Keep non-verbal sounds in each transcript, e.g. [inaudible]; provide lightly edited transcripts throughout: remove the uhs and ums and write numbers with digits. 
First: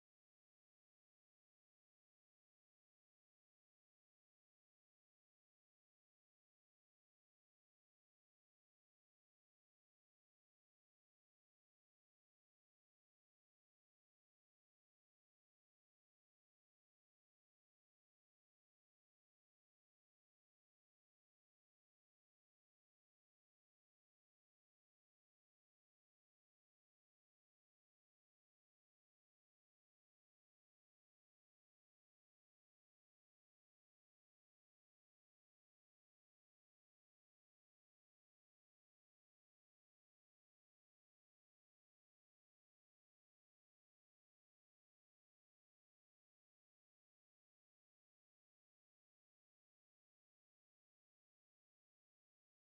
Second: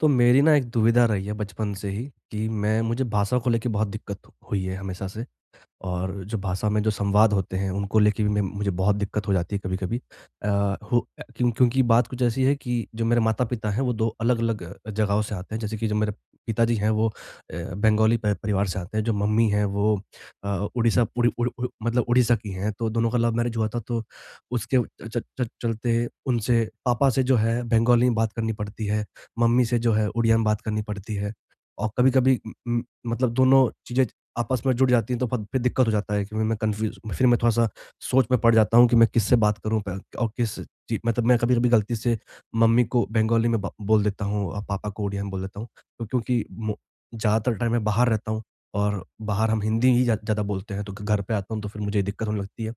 तो मेरी ना एक दुविधा रही है बचपन से ही कि मैं मुझे भाषा को लेके बहुत दिक्कत हुई है हमेशा से। और जो भाषा में जो संवाद होते हैं, उनको लेके भी मैं मुझे बहुत दिक्कत हो जाती है कभी-कभी। अ, हो अ, क्यों क्योंकि बात कुछ ऐसी है कि जो मेरे माता-पिता हैं, वो 2 अलग-अलग जगहों से आते हैं। जैसे कि जो मेरे पिताजी हैं, वो बंगाली प परिवार से आते हैं। जो मम्मी हैं, वो अ, उड़ीसा उड़ी उड़ उड़ मतलब उड़ीसा की हैं। तो दोनों का लव मैरिज हुआ था, तो उसके च च च, चलते उनसे पापा से जो है बंगाली में बात करनी पड़ती है, मम्मी से जो है उड़िया में बात करनी पड़ती है। और कभी-कभी मतलब दोनों चीज़ें आपस में जुड़ जाती हैं तो फ़िर दिक्कत हो जाता है कि मैं कन्फ्यूज़ फ़िर मैं थोड़ा-सा सोच में पड़ जाता हूँ कि मैं किससे बात करूँ प और किस जी, मतलब मैं कभी-कभी गलती से मम्मी को बंगाली में ब बोल देता हूँ और पापा को उड़िया में बोल देता हूँ। तो क्योंकि मो ज़्यादातर टाइम मैं बाहर रहता हूँ और बाहर हम हिंदी ही ज़्यादा बोलते हैं तो घ घर पे आता हूँ तो फ़िर मुझे दिक्कत होने लगती है।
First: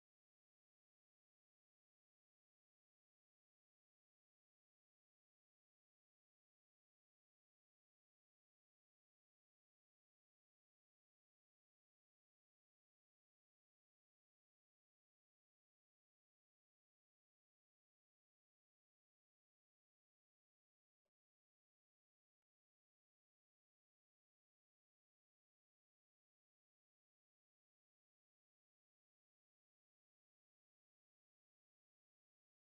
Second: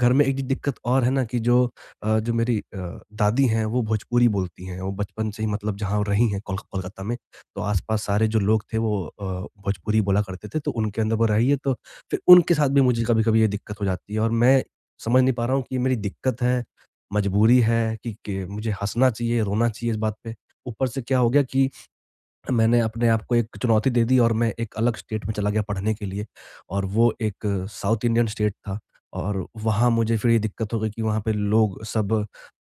घर में एक दिक्कत और है ना कि जो जो मेरी दादी हैं वो भोजपुरी बोलती हैं, वो बचपन से ही मतलब जहाँ रही हैं कोलकाता में, तो आस-पास सारे जो लोग थे वो भोजपुरी बोला करते थे तो उनके अंदर वो रही है तो फिर उनके साथ भी मुझे कभी-कभी ये दिक्कत हो जाती है और मैं समझ नहीं पा रहा हूँ कि ये मेरी दिक्कत है, मजबूरी है कि मुझे हँसना चाहिए, रोना चाहिए इस बात पे। ऊपर से क्या हो गया कि मैंने अपने आप को एक चुनौती दे दी और मैं एक अलग स्टेट में चला गया पढ़ने के लिए और वो एक साउथ इंडियन स्टेट था और वहाँ मुझे फिर ये दिक्कत हो गई कि वहाँ पे लोग सब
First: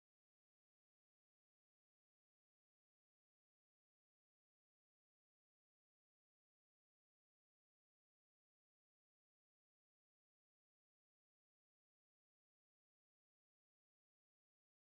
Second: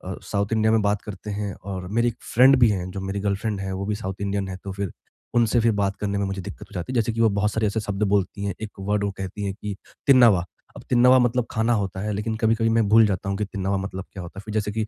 साउथ इंडिया में बात करते हैं और मेरी एक फ्रेंड भी हैं जो मेरी गर्लफ्रेंड है वो भी साउथ इंडियन है तो फिर उनसे फिर बात करने में मुझे दिक्कत हो जाती है जैसे कि वो बहुत सारे ऐसे शब्द बोलती हैं एक वर्ड वो कहती हैं कि तिन्नावा। अब तिन्नावा मतलब खाना होता है लेकिन कभी कभी मैं भूल जाता हूँ कि तिन्नावा मतलब क्या होता है फिर जैसे कि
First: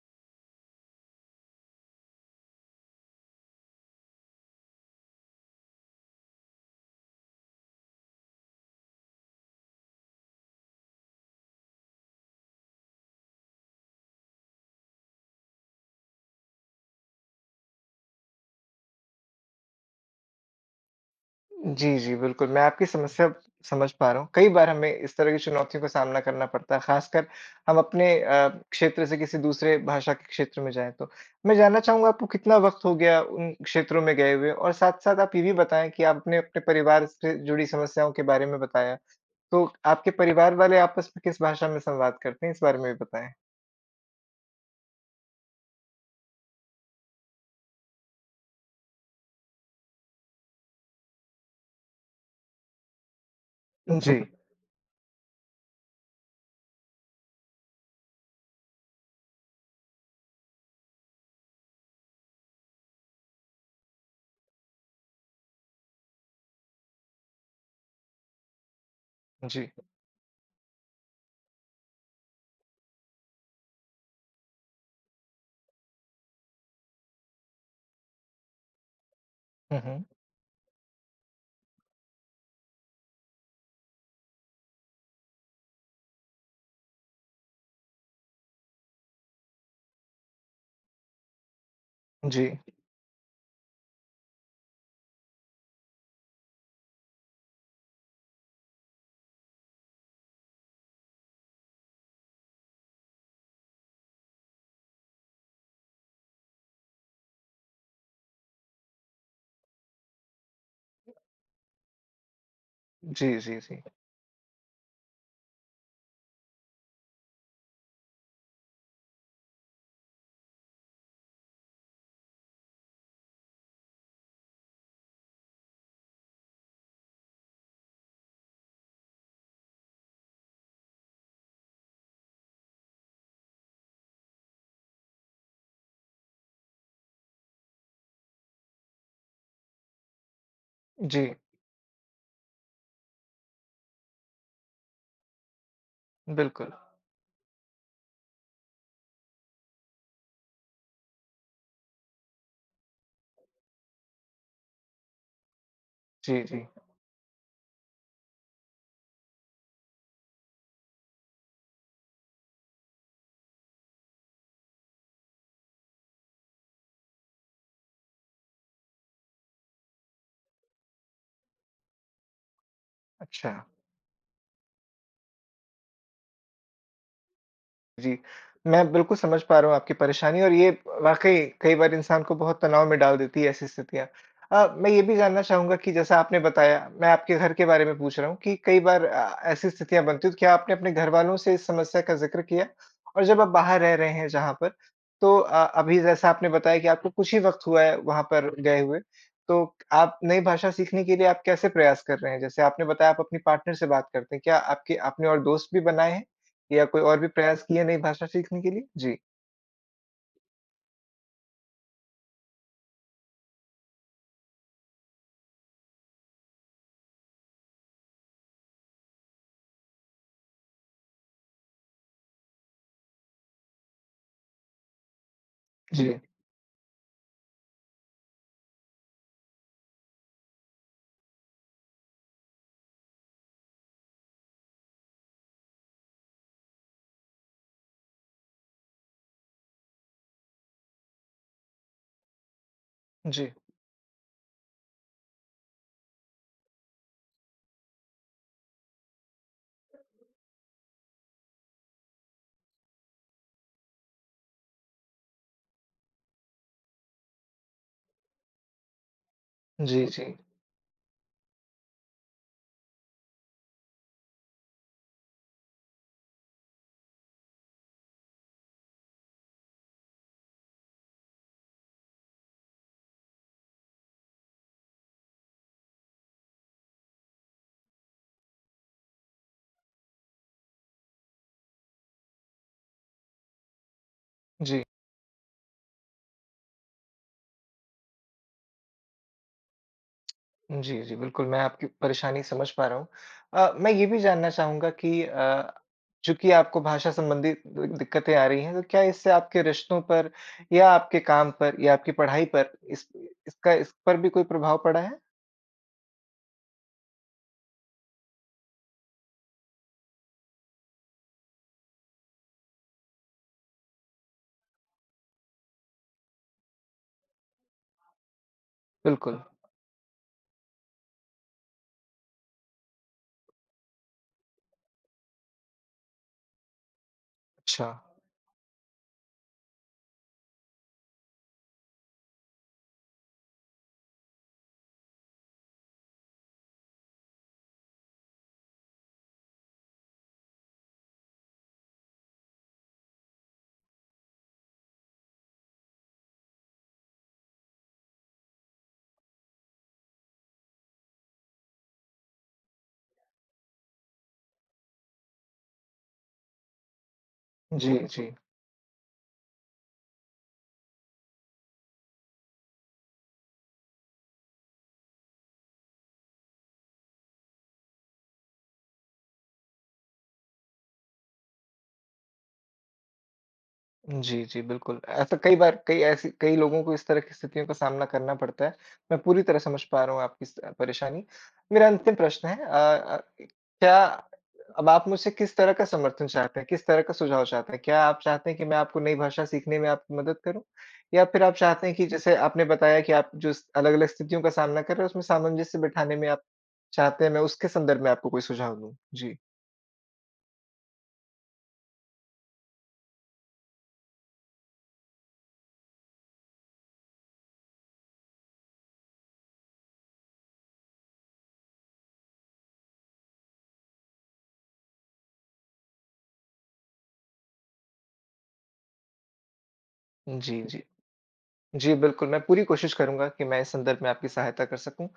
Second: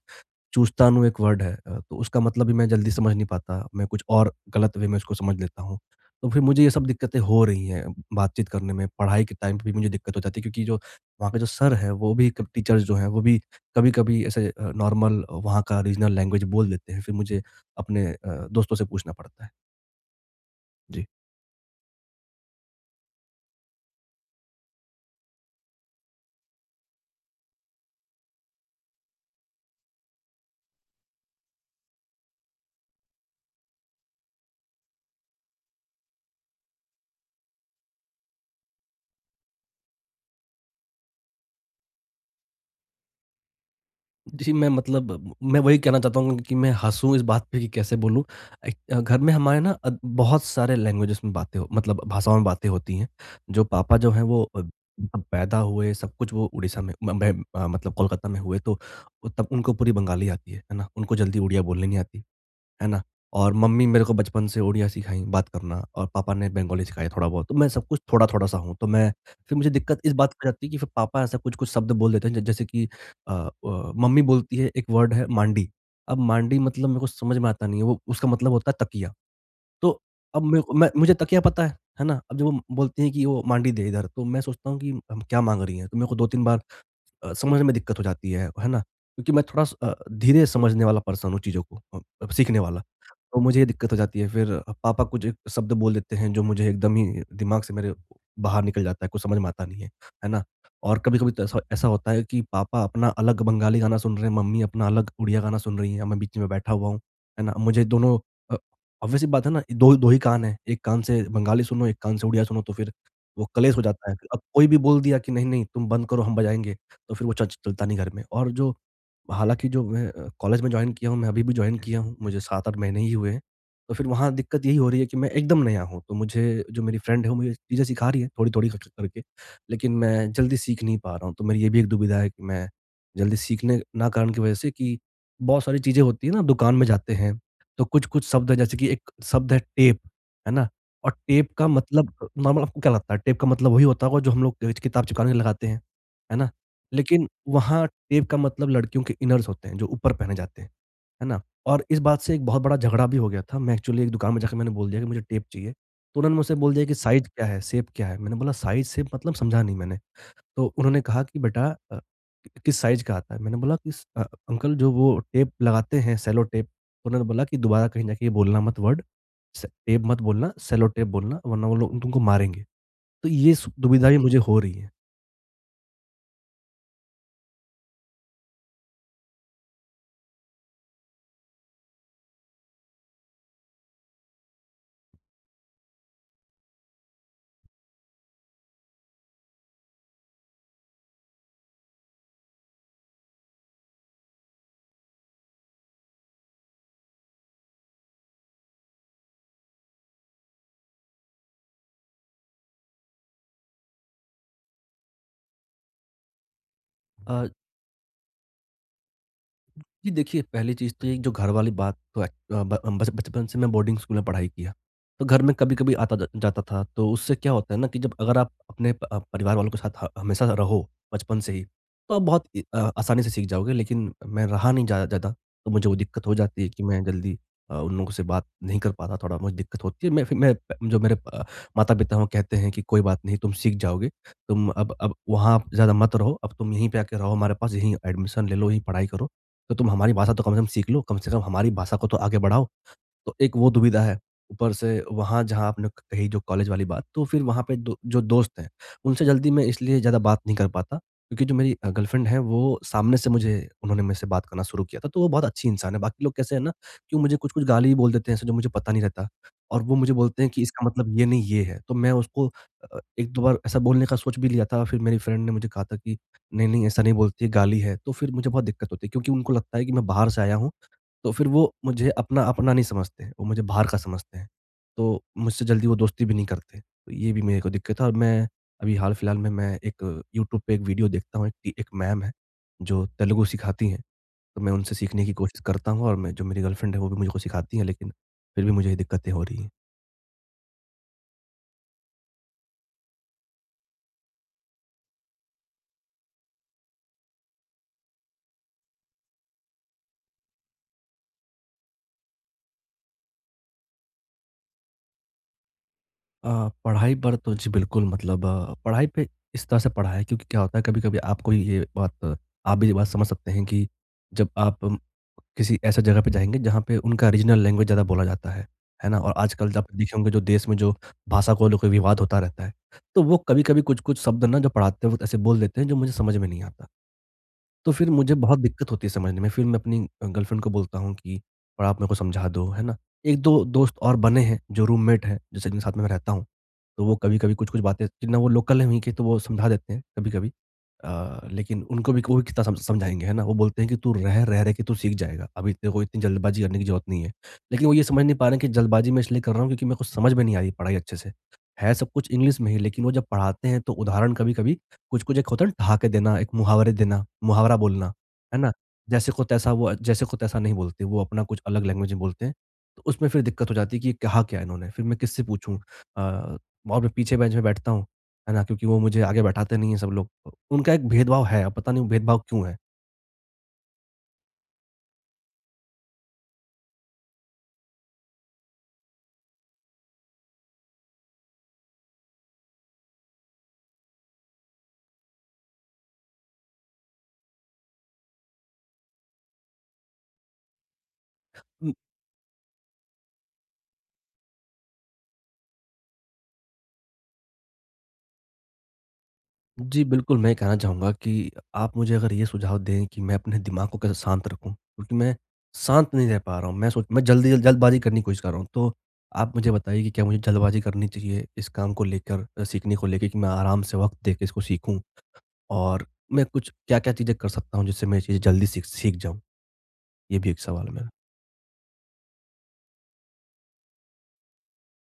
चूस्तानु एक वर्ड है, तो उसका मतलब भी मैं जल्दी समझ नहीं पाता, मैं कुछ और गलत वे में उसको समझ लेता हूँ। तो फिर मुझे ये सब दिक्कतें हो रही हैं बातचीत करने में, पढ़ाई के टाइम पे भी मुझे दिक्कत हो जाती है क्योंकि जो वहाँ के जो सर हैं, वो भी कब टीचर्स जो हैं, वो भी कभी-कभी ऐसे नॉर्मल वहाँ का रीजनल लैंग्वेज बोल देते हैं, फिर मुझे अपने दोस्तों से पूछना पड़ता है। जी। जी, जी, बिल्कुल, मैं आपकी समस्या समझ पा रहा हूँ। कई बार हमें इस तरह की चुनौतियों का सामना करना पड़ता है, ख़ासकर हम अपने क्षेत्र से किसी दूसरे भाषा के क्षेत्र में जाएँ तो। मैं जानना चाहूँगा, आपको कितना वक़्त हो गया उन क्षेत्रों में गए हुए? और साथ-साथ आप ये भी बताएँ कि आपने अपने परिवार से जुड़ी समस्याओं के बारे में बताया, तो आपके परिवार वाले आपस में किस भाषा में संवाद करते हैं, इस बारे में भी बताएँ? जी, मैं मतलब मैं वही कहना चाहता हूँ कि मैं हँसूँ इस बात पे कि कैसे बोलूँ। एक घर में हमारे ना बहुत सारे लैंग्वेजेज़ में बातें हो मतलब भाषाओं में बातें होती हैं। जो पापा जो जी, हैं [laughs] वो तब पैदा हुए, सब कुछ वो उड़ीसा में मतलब कोलकाता में हुए तो तब उनको पूरी बंगाली आती है ना? उनको जल्दी उड़िया बोलनी नहीं आती, है ना? और मम्मी मेरे को बचपन से उड़िया सिखाई बात करना और पापा ने बंगाली सिखाया थोड़ा बहुत। तो मैं सब कुछ थोड़ा-थोड़ा सा हूँ। तो मैं फिर जी। मुझे दिक्कत इस बात की हो जाती है कि फिर पापा ऐसा कुछ-कुछ शब्द बोल देते हैं ज जैसे कि अ मम्मी बोलती है एक वर्ड है मांडी। अब मांडी मतलब मेरे को समझ में आता नहीं है, वो उसका मतलब होता है तकिया। हुँ, तो हुँ। अब मेरे को मैं मुझे तकिया पता है ना? अब जब वो बोलती हैं कि वो मांडी दे इधर, तो मैं सोचता हूँ कि हम क्या माँग रही हैं? तो मेरे को 2-3 बार समझने में दिक्कत हो जाती है ना? क्योंकि मैं धीरे समझने वाला पर्सन हूँ चीज़ों को जी, सीखने वाला। तो मुझे ये दिक्कत हो जाती है फिर पापा कुछ एक शब्द बोल देते हैं जो मुझे एकदम ही दिमाग से मेरे बाहर निकल जाता है, कुछ समझ में आता नहीं है, है ना? और कभी-कभी तो ऐसा ऐसा होता है कि पापा अपना अलग बंगाली गाना सुन रहे हैं, मम्मी अपना अलग उड़िया गाना सुन रही हैं, मैं बीच में बैठा हुआ हूँ, है ना? मुझे दोनों अ, ऑब्वियस सी बात है ना, दो दो ही कान हैं, एक कान से बंगाली सुनो, एक कान से उड़िया सुनो तो फिर जी, वो जी, कलेश जी। हो जाता है। अब कोई भी बोल दिया कि नहीं-नहीं तुम बंद करो हम बजाएँगे। तो फिर वो च चलता नहीं घर में। और जो हालाँकि जो मैं कॉलेज में जॉइन किया हूँ, मैं अभी भी जॉइन किया हूँ, मुझे 7-8 महीने ही हुए हैं। तो फिर वहाँ दिक्कत यही हो रही है कि मैं एकदम नया हूँ, तो मुझे जो मेरी फ्रेंड है, वो मुझे चीज़ें सिखा रही है थोड़ी-थोड़ी कर करके, करके, लेकिन मैं जल्दी सीख नहीं पा रहा हूँ। तो मेरी ये भी एक दुविधा है कि मैं जल्दी सीखने ना कारण की वजह से कि बहुत सारी चीज़ें होती हैं ना, दुकान में जाते हैं, तो कुछ-कुछ शब्द हैं, जैसे कि एक शब्द है टेप, है ना? और जी, टेप का मतलब नॉर्मल आपको क्या लगता है? टेप का मतलब वही होता होगा जो हम लोग किताब चिपकाने के लिए लगाते हैं, है ना? बिल्कुल। लेकिन वहाँ टेप का मतलब लड़कियों के इनर्स होते हैं, जो ऊपर पहने जाते हैं, है ना? और इस बात से एक बहुत बड़ा झगड़ा भी हो गया था। मैं एक्चुअली एक दुकान में जाके मैंने बोल दिया कि मुझे टेप चाहिए। तो उन्होंने जी, मुझसे जी। बोल दिया कि साइज़ क्या है, शेप क्या है? मैंने बोला साइज़ शेप मतलब समझा नहीं मैंने। तो उन्होंने कहा कि बेटा अ, किस साइज़ का आता है? मैंने बोला कि अंकल जो वो टेप लगाते हैं सेलो टेप। तो उन्होंने बोला कि दोबारा कहीं जाके ये बोलना मत वर्ड, स टेप मत बोलना, सेलो टेप बोलना वरना वो लोग तुमको मारेंगे। तो अच्छा। ये सु दुविधा भी मुझे हो रही है। जी, मैं बिल्कुल समझ पा रहा हूँ आपकी परेशानी, और ये वाक़ई कई बार इंसान को बहुत तनाव में डाल देती है, ऐसी स्थितियाँ। मैं ये भी जानना चाहूँगा कि जैसा आपने बताया, मैं आपके घर के बारे में पूछ रहा हूँ कि कई बार ऐसी स्थितियाँ बनती हैं, तो क्या आपने अपने घरवालों से इस समस्या का ज़िक्र किया? और जब आप बाहर रह रहे हैं जहाँ पर, तो अभी जैसा आपने बताया कि आपको कुछ ही वक़्त हुआ है वहाँ पर गए हुए, तो आप नई भाषा सीखने के लिए आप कैसे प्रयास कर रहे हैं? जैसे आपने बताया आप अपनी पार्टनर से बात करते हैं, क्या आपके आपने और दोस्त भी बनाए हैं? या कोई और भी अ प्रयास किए नई भाषा सीखने के लिए? जी, जी देखिए, पहली चीज़ तो ये जो घर वाली बात तो एक अ, ब अ, बच बचपन से मैं बोर्डिंग स्कूल में पढ़ाई किया। तो घर में कभी-कभी आता ज जाता था, तो उससे क्या होता है ना कि जब अगर आप अपने परिवार वालों के साथ ह हमेशा रहो बचपन से ही, तो आप बहुत आसानी से सीख जाओगे। लेकिन मैं रहा नहीं ज़्यादा ज़्यादा, तो मुझे वो जी। दिक्कत हो जाती है कि मैं जल्दी उन लोगों से बात नहीं कर पाता, थोड़ा मुझे दिक्कत होती है। मैं फिर मैं जो मेरे माता-पिता हैं वो कहते हैं कि कोई बात नहीं तुम सीख जाओगे, तुम अब वहाँ ज़्यादा मत रहो, अब तुम यहीं पे आके रहो हमारे पास, यहीं एडमिशन ले लो, यहीं पढ़ाई करो। तो तुम हमारी भाषा तो कम से कम सीख लो, कम से कम हमारी भाषा को तो आगे बढ़ाओ। तो जी, एक वो दुविधा है। ऊपर से वहाँ जहाँ आपने क कही जो कॉलेज वाली बात, तो फिर वहाँ पे दो जो दोस्त हैं, उनसे जल्दी मैं इसलिए ज़्यादा बात नहीं कर पाता, क्योंकि जो मेरी गर्लफ्रेंड है वो सामने से मुझे उन्होंने मेरे से बात करना शुरू किया था, तो वो बहुत अच्छी इंसान है। बाकी लोग कैसे हैं ना कि वो मुझे कुछ-कुछ गाली भी बोल देते हैं ऐसे जो मुझे पता नहीं रहता और जी, वो जी, मुझे जी, बोलते हैं कि इसका मतलब ये नहीं ये है, तो मैं उसको 1-2 बार ऐसा बोलने का सोच भी लिया था, फिर मेरी फ्रेंड ने मुझे कहा था कि नहीं, नहीं ऐसा नहीं बोलती है, गाली है। तो फिर मुझे बहुत दिक्कत होती है क्योंकि उनको लगता है कि मैं बाहर से आया हूँ तो फिर वो मुझे अपना अपना नहीं समझते हैं, वो मुझे बाहर का समझते हैं। तो मुझसे जल्दी वो दोस्ती भी नहीं करते। तो ये भी मेरे को दिक्कत है और मैं अभी हाल-फिलहाल में मैं एक यूट्यूब पे एक वीडियो देखता हूँ, एक एक मैम हैं, जो तेलुगु सिखाती हैं। तो मैं जी, उनसे सीखने की कोशिश करता हूँ और मैं जो मेरी गर्लफ्रेंड है, वो भी मुझको सिखाती है, लेकिन फिर भी मुझे ये दिक्कतें हो रही हैं। जी, जी, बिल्कुल, मैं आपकी परेशानी समझ पा रहा हूँ। मैं ये भी जानना चाहूँगा कि चूँकि आपको भाषा संबंधी दि दिक्कतें आ रही हैं, तो क्या इससे आपके रिश्तों पर या आपके काम पर या आपकी पढ़ाई पर इस पर भी कोई प्रभाव पड़ा है? पढ़ाई पर तो जी बिल्कुल मतलब पढ़ाई पे इस तरह से पढ़ा है क्योंकि क्या होता है कभी-कभी आपको ये बात आप भी ये बात समझ सकते हैं कि जब आप किसी ऐसा जगह पे जाएँगे जहाँ पे उनका रीजनल लैंग्वेज ज़्यादा बोला जाता है ना? और बिल्कुल, आजकल आप देखे होंगे जो देश में जो भाषा को लेकर विवाद होता रहता है, तो वो कभी-कभी कुछ-कुछ शब्द ना जो पढ़ाते वक़्त ऐसे बोल देते हैं जो मुझे समझ में नहीं आता। अच्छा। तो फिर मुझे बहुत दिक्कत होती है समझने में। फिर मैं अपनी गर्लफ्रेंड को बोलता हूँ कि थोड़ा आप मेरे को समझा दो, है ना? 1-2 दोस्त और बने हैं जो रूममेट हैं, जैसे जिनके साथ में मैं रहता हूँ। तो वो कभी-कभी कुछ-कुछ बातें जितना वो लोकल हैं वहीं के तो वो समझा देते हैं कभी-कभी। लेकिन उनको भी वो भी कितना सम समझाएँगे, है ना? वो बोलते हैं कि तू रह, रह, रह के तू सीख जाएगा। अभी तेरे को इतनी जल्दबाज़ी करने की ज़रूरत नहीं है। लेकिन वो ये समझ नहीं पा रहे हैं कि जल्दबाज़ी मैं इसलिए कर रहा हूँ क्योंकि मेरे को समझ में नहीं आ रही पढ़ाई अच्छे से। है सब कुछ इंग्लिश में ही लेकिन वो जब पढ़ाते हैं तो उदाहरण कभी-कभी कुछ-कुछ एक होता है ना ठहाके देना, एक मुहावरे देना, मुहावरा जी, बोलना, जी। है ना? जैसे को तैसा वो जैसे को तैसा नहीं बोलते, वो अपना कुछ अलग लैंग्वेज में बोलते हैं। तो उसमें फिर दिक्कत हो जाती है कि ये कहा क्या है इन्होंने? फिर मैं किससे पूछूँ? अ, और मैं पीछे बेंच में बैठता हूँ, है ना? क्योंकि वो मुझे आगे बैठाते नहीं हैं सब लोग। तो उनका एक भेदभाव है, अब पता नहीं वो भेदभाव क्यों है? जी, जी, बिल्कुल। ऐसा कई बार कई लोगों को इस तरह की स्थितियों का सामना करना पड़ता है। मैं पूरी तरह समझ पा रहा हूँ आपकी स परेशानी। मेरा अंतिम प्रश्न है, क्या अब आप मुझसे किस तरह का समर्थन चाहते हैं? किस तरह का सुझाव चाहते हैं? क्या आप चाहते हैं कि मैं आपको नई भाषा सीखने में आपकी मदद करूँ? या फिर आप चाहते हैं कि जैसे आपने बताया कि आप जो स अलग-अलग स्थितियों का सामना कर रहे हैं, उसमें सामंजस्य बिठाने में आप चाहते हैं मैं उसके संदर्भ में आपको कोई सुझाव दूँ? जी। जी, बिल्कुल, मैं ये कहना चाहूँगा कि आप मुझे अगर ये सुझाव दें कि मैं अपने दिमाग को कैसे शांत रखूँ, क्योंकि मैं शांत नहीं रह पा रहा हूँ। मैं सोच मैं जल्दी जल जल्दबाज़ी करने की कोशिश कर रहा हूँ। तो आप मुझे बताइए कि क्या मुझे जल्दबाज़ी करनी चाहिए इस काम को लेकर सीखने को लेके कि मैं आराम से वक़्त देके इसको सीखूँ? और मैं कुछ क्या-क्या चीज़ें कर सकता हूँ जिससे मैं ये चीज़ें जल्दी सीख सीख जाऊँ? ये भी एक जी, जी। सवाल है मेरा। जी, बिल्कुल, मैं पूरी कोशिश करूँगा कि मैं इस संदर्भ में आपकी सहायता कर सकूँ।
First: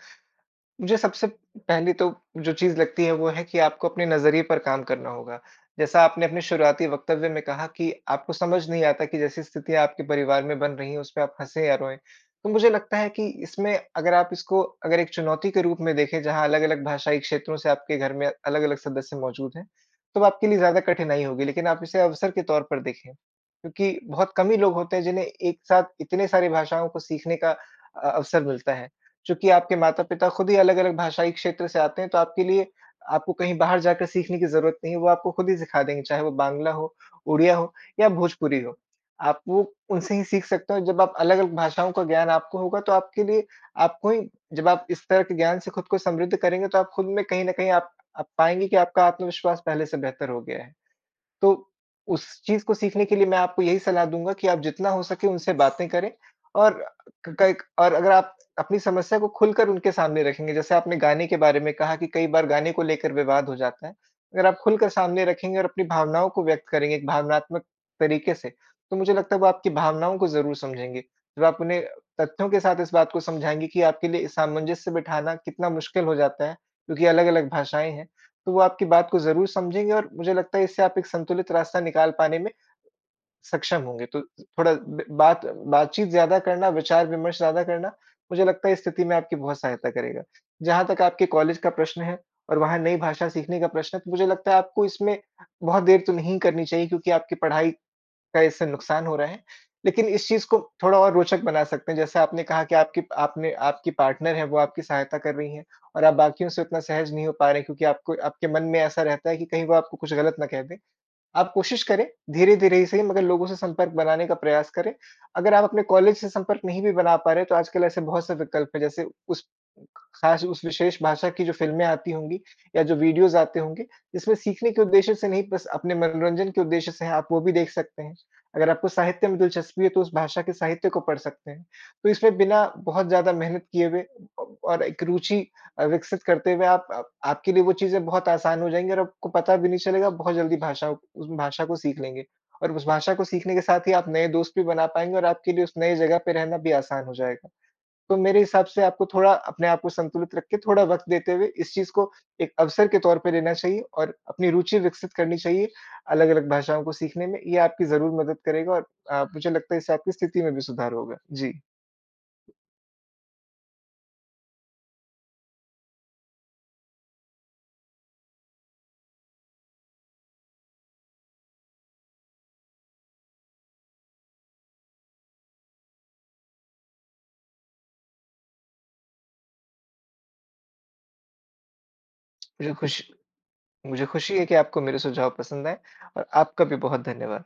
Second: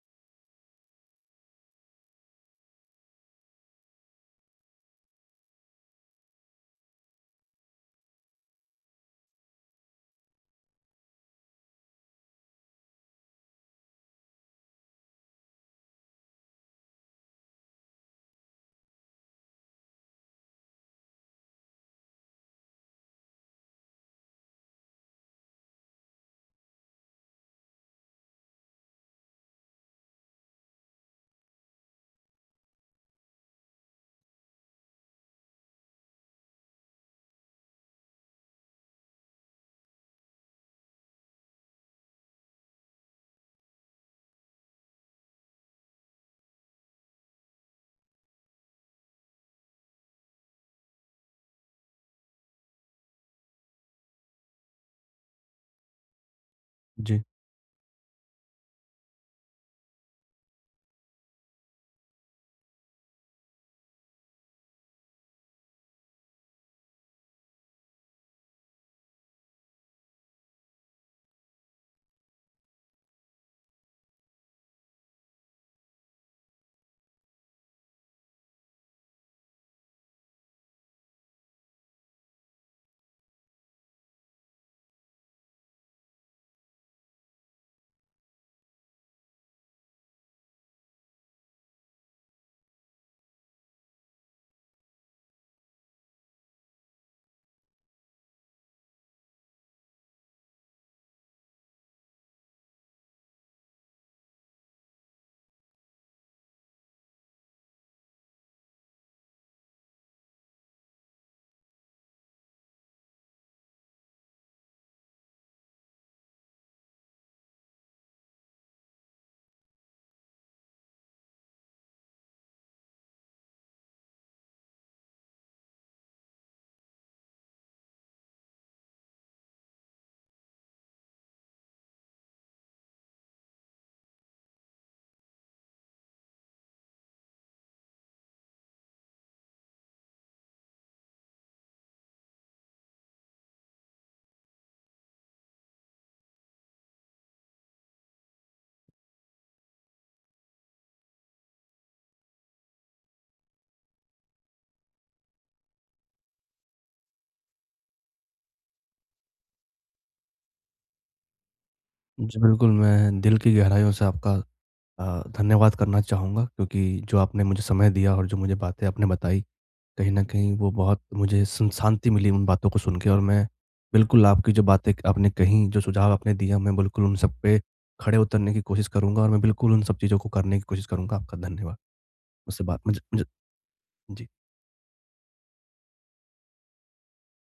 मुझे सबसे पहली तो जो चीज़ लगती है वो है कि आपको अपने नज़रिए पर काम करना होगा। जैसा आपने अपने शुरुआती वक्तव्य में कहा कि आपको समझ नहीं आता कि जैसी स्थितियाँ आपके परिवार में बन रही हैं, उसपे आप हँसे या रोएँ। तो मुझे लगता है कि इसमें अगर आप इसको अगर एक चुनौती के रूप में देखें, जहाँ अलग-अलग भाषाई क्षेत्रों से आपके घर में अलग-अलग सदस्य मौजूद हैं, तो आपके लिए ज़्यादा कठिनाई होगी। लेकिन आप इसे अवसर के तौर पर देखें, क्योंकि बहुत कम ही लोग होते हैं जिन्हें एक साथ इतने सारी भाषाओं को सीखने का अवसर मिलता है। चूँकि आपके माता-पिता खुद ही अलग-अलग भाषाई क्षेत्र से आते हैं, तो आपके लिए आपको कहीं बाहर जाकर सीखने की ज़रूरत नहीं है, वो आपको खुद ही सिखा देंगे, चाहे वो बांग्ला हो, उड़िया हो या भोजपुरी हो। आप वो उनसे ही सीख सकते हो। जब आप अलग-अलग भाषाओं का ज्ञान आपको होगा, तो आपके लिए आपको ही, जब आप इस तरह के ज्ञान से खुद को समृद्ध करेंगे, तो आप खुद में कहीं न कहीं आप पाएँगे कि आपका आत्मविश्वास पहले से बेहतर हो गया है। तो उस चीज़ को सीखने के लिए मैं आपको यही सलाह दूँगा कि आप जितना हो सके उनसे बातें करें, और जी। क क और अगर आप अपनी समस्या को खुलकर उनके सामने रखेंगे, जैसे आपने गाने के बारे में कहा कि कई बार गाने को लेकर विवाद हो जाता है। अगर आप खुलकर सामने रखेंगे और अपनी भावनाओं को व्यक्त करेंगे एक भावनात्मक तरीके से, तो मुझे लगता है वो आपकी भावनाओं को ज़रूर समझेंगे। जब आप उन्हें तथ्यों के साथ इस बात को समझाएँगे कि आपके लिए सामंजस्य बिठाना कितना मुश्किल हो जाता है, क्योंकि अलग-अलग भाषाएँ हैं, तो वो आपकी बात को ज़रूर समझेंगे। और मुझे लगता है इससे आप एक संतुलित रास्ता निकाल पाने में सक्षम होंगे। तो थोड़ा ब बात बातचीत ज़्यादा करना, विचार-विमर्श ज़्यादा करना, मुझे लगता है इस स्थिति में आपकी बहुत सहायता करेगा। जहाँ तक आपके कॉलेज का प्रश्न है और वहाँ नई भाषा सीखने का प्रश्न है, तो मुझे लगता है आपको इसमें बहुत देर तो नहीं करनी चाहिए, क्योंकि आपकी पढ़ाई का इससे नुकसान हो रहा है। लेकिन इस चीज़ को थोड़ा और रोचक बना सकते हैं। जैसे आपने कहा कि आपकी आपने आपकी पार्टनर है, वो आपकी सहायता कर रही हैं, और आप बाकियों से उतना सहज नहीं हो पा रहे हैं, क्योंकि आपको आपके मन में ऐसा रहता है कि कहीं वो आपको कुछ गलत ना कह दें। आप कोशिश करें, धीरे-धीरे ही सही, मगर लोगों से संपर्क बनाने का प्रयास करें। अगर आप अपने कॉलेज से संपर्क नहीं भी बना पा रहे, तो आजकल ऐसे बहुत से विकल्प हैं, जैसे उस खास उस विशेष भाषा की जो फ़िल्में आती होंगी या जो वीडियोज़ आते होंगे, इसमें सीखने के उद्देश्य से नहीं, बस अपने मनोरंजन के उद्देश्य से हैं, आप वो भी देख सकते हैं। अगर आपको साहित्य में दिलचस्पी है, तो उस भाषा के साहित्य को पढ़ सकते हैं। तो इसमें बिना बहुत ज़्यादा मेहनत किए हुए, और एक रुचि विकसित करते हुए, आप आपके लिए वो चीज़ें बहुत आसान हो जाएँगी और आपको पता भी नहीं चलेगा, बहुत जल्दी भाषा उस भाषा को सीख लेंगे। और उस भाषा को सीखने के साथ ही आप नए दोस्त भी बना पाएँगे और आपके लिए उस नई जगह पे रहना भी आसान हो जाएगा। तो मेरे हिसाब से आपको थोड़ा अपने आप को संतुलित रख के, थोड़ा वक़्त देते हुए, इस चीज़ को एक अवसर के तौर पे लेना चाहिए और अपनी रुचि विकसित करनी चाहिए अलग-अलग भाषाओं को सीखने में। ये आपकी ज़रूर मदद करेगा और मुझे लगता है इससे आपकी स्थिति में भी सुधार होगा। जी, जी, बिल्कुल, मैं दिल की गहराइयों से आपका धन्यवाद करना चाहूँगा क्योंकि जो आपने मुझे समय दिया और जो मुझे बातें आपने बताई कहीं न कहीं वो बहुत मुझे सुन शांति मिली उन बातों को सुन के और मैं बिल्कुल आपकी जो बातें आपने कहीं, जो सुझाव आपने दिया मैं बिल्कुल उन सब पे खड़े उतरने की कोशिश करूँगा और मैं बिल्कुल उन सब चीज़ों को करने की कोशिश करूँगा। आपका धन्यवाद मुझसे मुझे बात खुश मुझे मुझे मुझे जी। खुशी है कि आपको मेरे सुझाव पसंद आए और आपका भी बहुत धन्यवाद।